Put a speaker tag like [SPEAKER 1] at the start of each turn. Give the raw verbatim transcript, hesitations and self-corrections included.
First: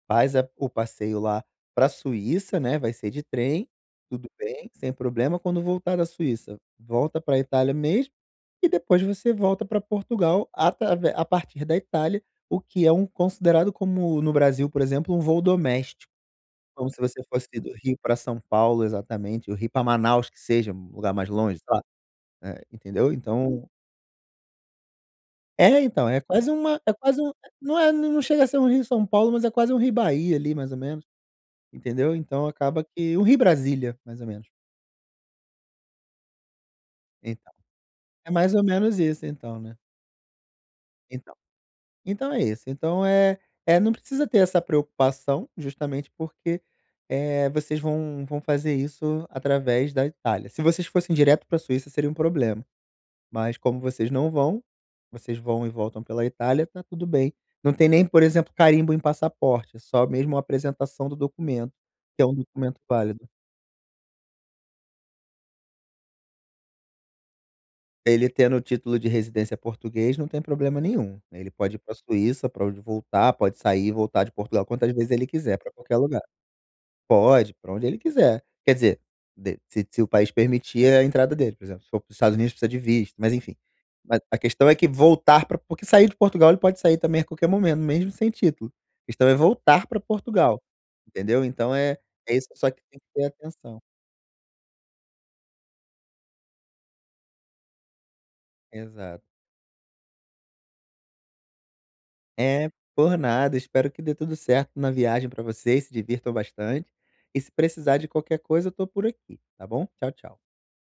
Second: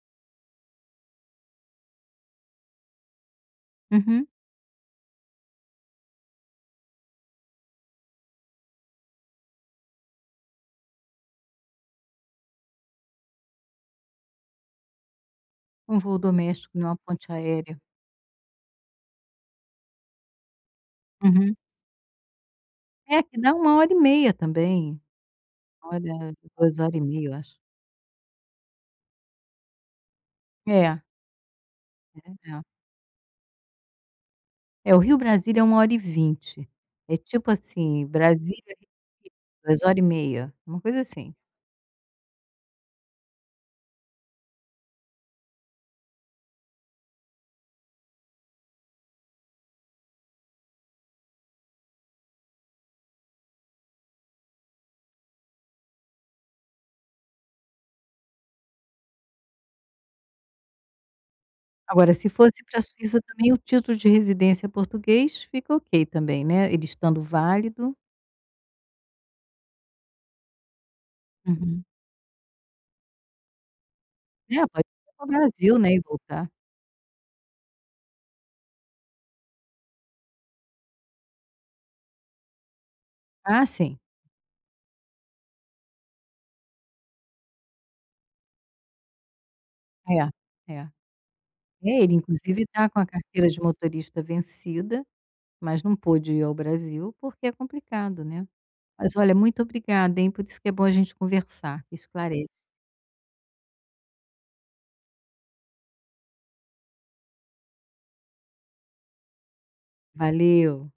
[SPEAKER 1] Faz a o passeio lá pra Suíça, né, vai ser de trem,
[SPEAKER 2] Uhum.
[SPEAKER 1] tudo bem, sem problema, quando voltar da Suíça, volta pra Itália mesmo, e depois você volta pra Portugal atravé a partir da Itália, o que é um considerado como, no Brasil, por exemplo, um voo
[SPEAKER 2] Um
[SPEAKER 1] doméstico,
[SPEAKER 2] voo doméstico em
[SPEAKER 1] como
[SPEAKER 2] uma
[SPEAKER 1] se você
[SPEAKER 2] ponte
[SPEAKER 1] fosse do
[SPEAKER 2] aérea.
[SPEAKER 1] Rio pra São Paulo, exatamente, ou Rio pra Manaus, que seja, um lugar mais
[SPEAKER 2] Uhum.
[SPEAKER 1] longe, sei lá, eh, entendeu,
[SPEAKER 2] É, que dá
[SPEAKER 1] então
[SPEAKER 2] uma hora e meia também.
[SPEAKER 1] É, então,
[SPEAKER 2] Olha,
[SPEAKER 1] é quase
[SPEAKER 2] duas
[SPEAKER 1] uma é
[SPEAKER 2] hora e
[SPEAKER 1] quase
[SPEAKER 2] meia,
[SPEAKER 1] um
[SPEAKER 2] eu acho.
[SPEAKER 1] não é, n não chega a ser um Rio-São Paulo, mas é quase um Rio-Bahia, ali, mais ou
[SPEAKER 2] É.
[SPEAKER 1] menos, entendeu. Então
[SPEAKER 2] [unintelligible]
[SPEAKER 1] acaba que um Rio-Brasília, mais ou menos.
[SPEAKER 2] É, o Rio-Brasília é uma hora e vinte. É tipo
[SPEAKER 1] Então,
[SPEAKER 2] assim,
[SPEAKER 1] é mais ou
[SPEAKER 2] Brasília
[SPEAKER 1] menos isso,
[SPEAKER 2] [unintelligible]
[SPEAKER 1] então, né.
[SPEAKER 2] duas hora e meia, uma coisa
[SPEAKER 1] Então
[SPEAKER 2] assim.
[SPEAKER 1] então é isso, então, eh eh, não precisa ter essa preocupação, justamente porque, eh, vocês vão vão fazer isso através da Itália. Se vocês fossem direto pra Suíça seria um problema, mas como vocês não vão, vocês vão e voltam pela Itália, tá tudo bem. Não tem nem, por exemplo, carimbo em passaporte, é só mesmo a apresentação do documento,
[SPEAKER 2] Agora
[SPEAKER 1] que é
[SPEAKER 2] se
[SPEAKER 1] um
[SPEAKER 2] fosse
[SPEAKER 1] documento
[SPEAKER 2] pra Suíça
[SPEAKER 1] válido.
[SPEAKER 2] também, o título de residência português fica ok também, né, ele estando válido?
[SPEAKER 1] Ele tendo o título de residência português não tem problema nenhum. Ele pode ir
[SPEAKER 2] Uhum.
[SPEAKER 1] pra Suíça, pra onde voltar, pode sair e voltar de
[SPEAKER 2] É,
[SPEAKER 1] Portugal
[SPEAKER 2] pode
[SPEAKER 1] quantas vezes
[SPEAKER 2] ser para
[SPEAKER 1] ele
[SPEAKER 2] o
[SPEAKER 1] quiser, pra
[SPEAKER 2] Brasil, né,
[SPEAKER 1] qualquer
[SPEAKER 2] e
[SPEAKER 1] lugar.
[SPEAKER 2] voltar.
[SPEAKER 1] Pode, pra onde ele quiser. Quer dizer, de se se o país permitir a entrada dele, por exemplo, se for para os Estados Unidos, precisa de visto, mas enfim.
[SPEAKER 2] Ah, sim.
[SPEAKER 1] Mas a questão é que voltar pra Por porque sair de Portugal, ele pode sair também a qualquer momento, mesmo sem título. A questão é voltar pra Portugal,
[SPEAKER 2] É, é.
[SPEAKER 1] entendeu, então é
[SPEAKER 2] É, ele
[SPEAKER 1] é isso
[SPEAKER 2] inclusive
[SPEAKER 1] só que
[SPEAKER 2] tá
[SPEAKER 1] tem
[SPEAKER 2] com a
[SPEAKER 1] que ter
[SPEAKER 2] carteira de
[SPEAKER 1] atenção.
[SPEAKER 2] motorista vencida, mas não pôde ir ao Brasil, porque é complicado, né. Mas
[SPEAKER 1] Exato.
[SPEAKER 2] olha, muito obrigada, hein, por isso que é bom a gente conversar, que esclarece.
[SPEAKER 1] É. Por nada, espero que dê tudo certo na viagem pra vocês, se divirtam bastante, e se precisar de qualquer coisa, eu tô por aqui, tá bom. Tchau, tchau.
[SPEAKER 2] Valeu.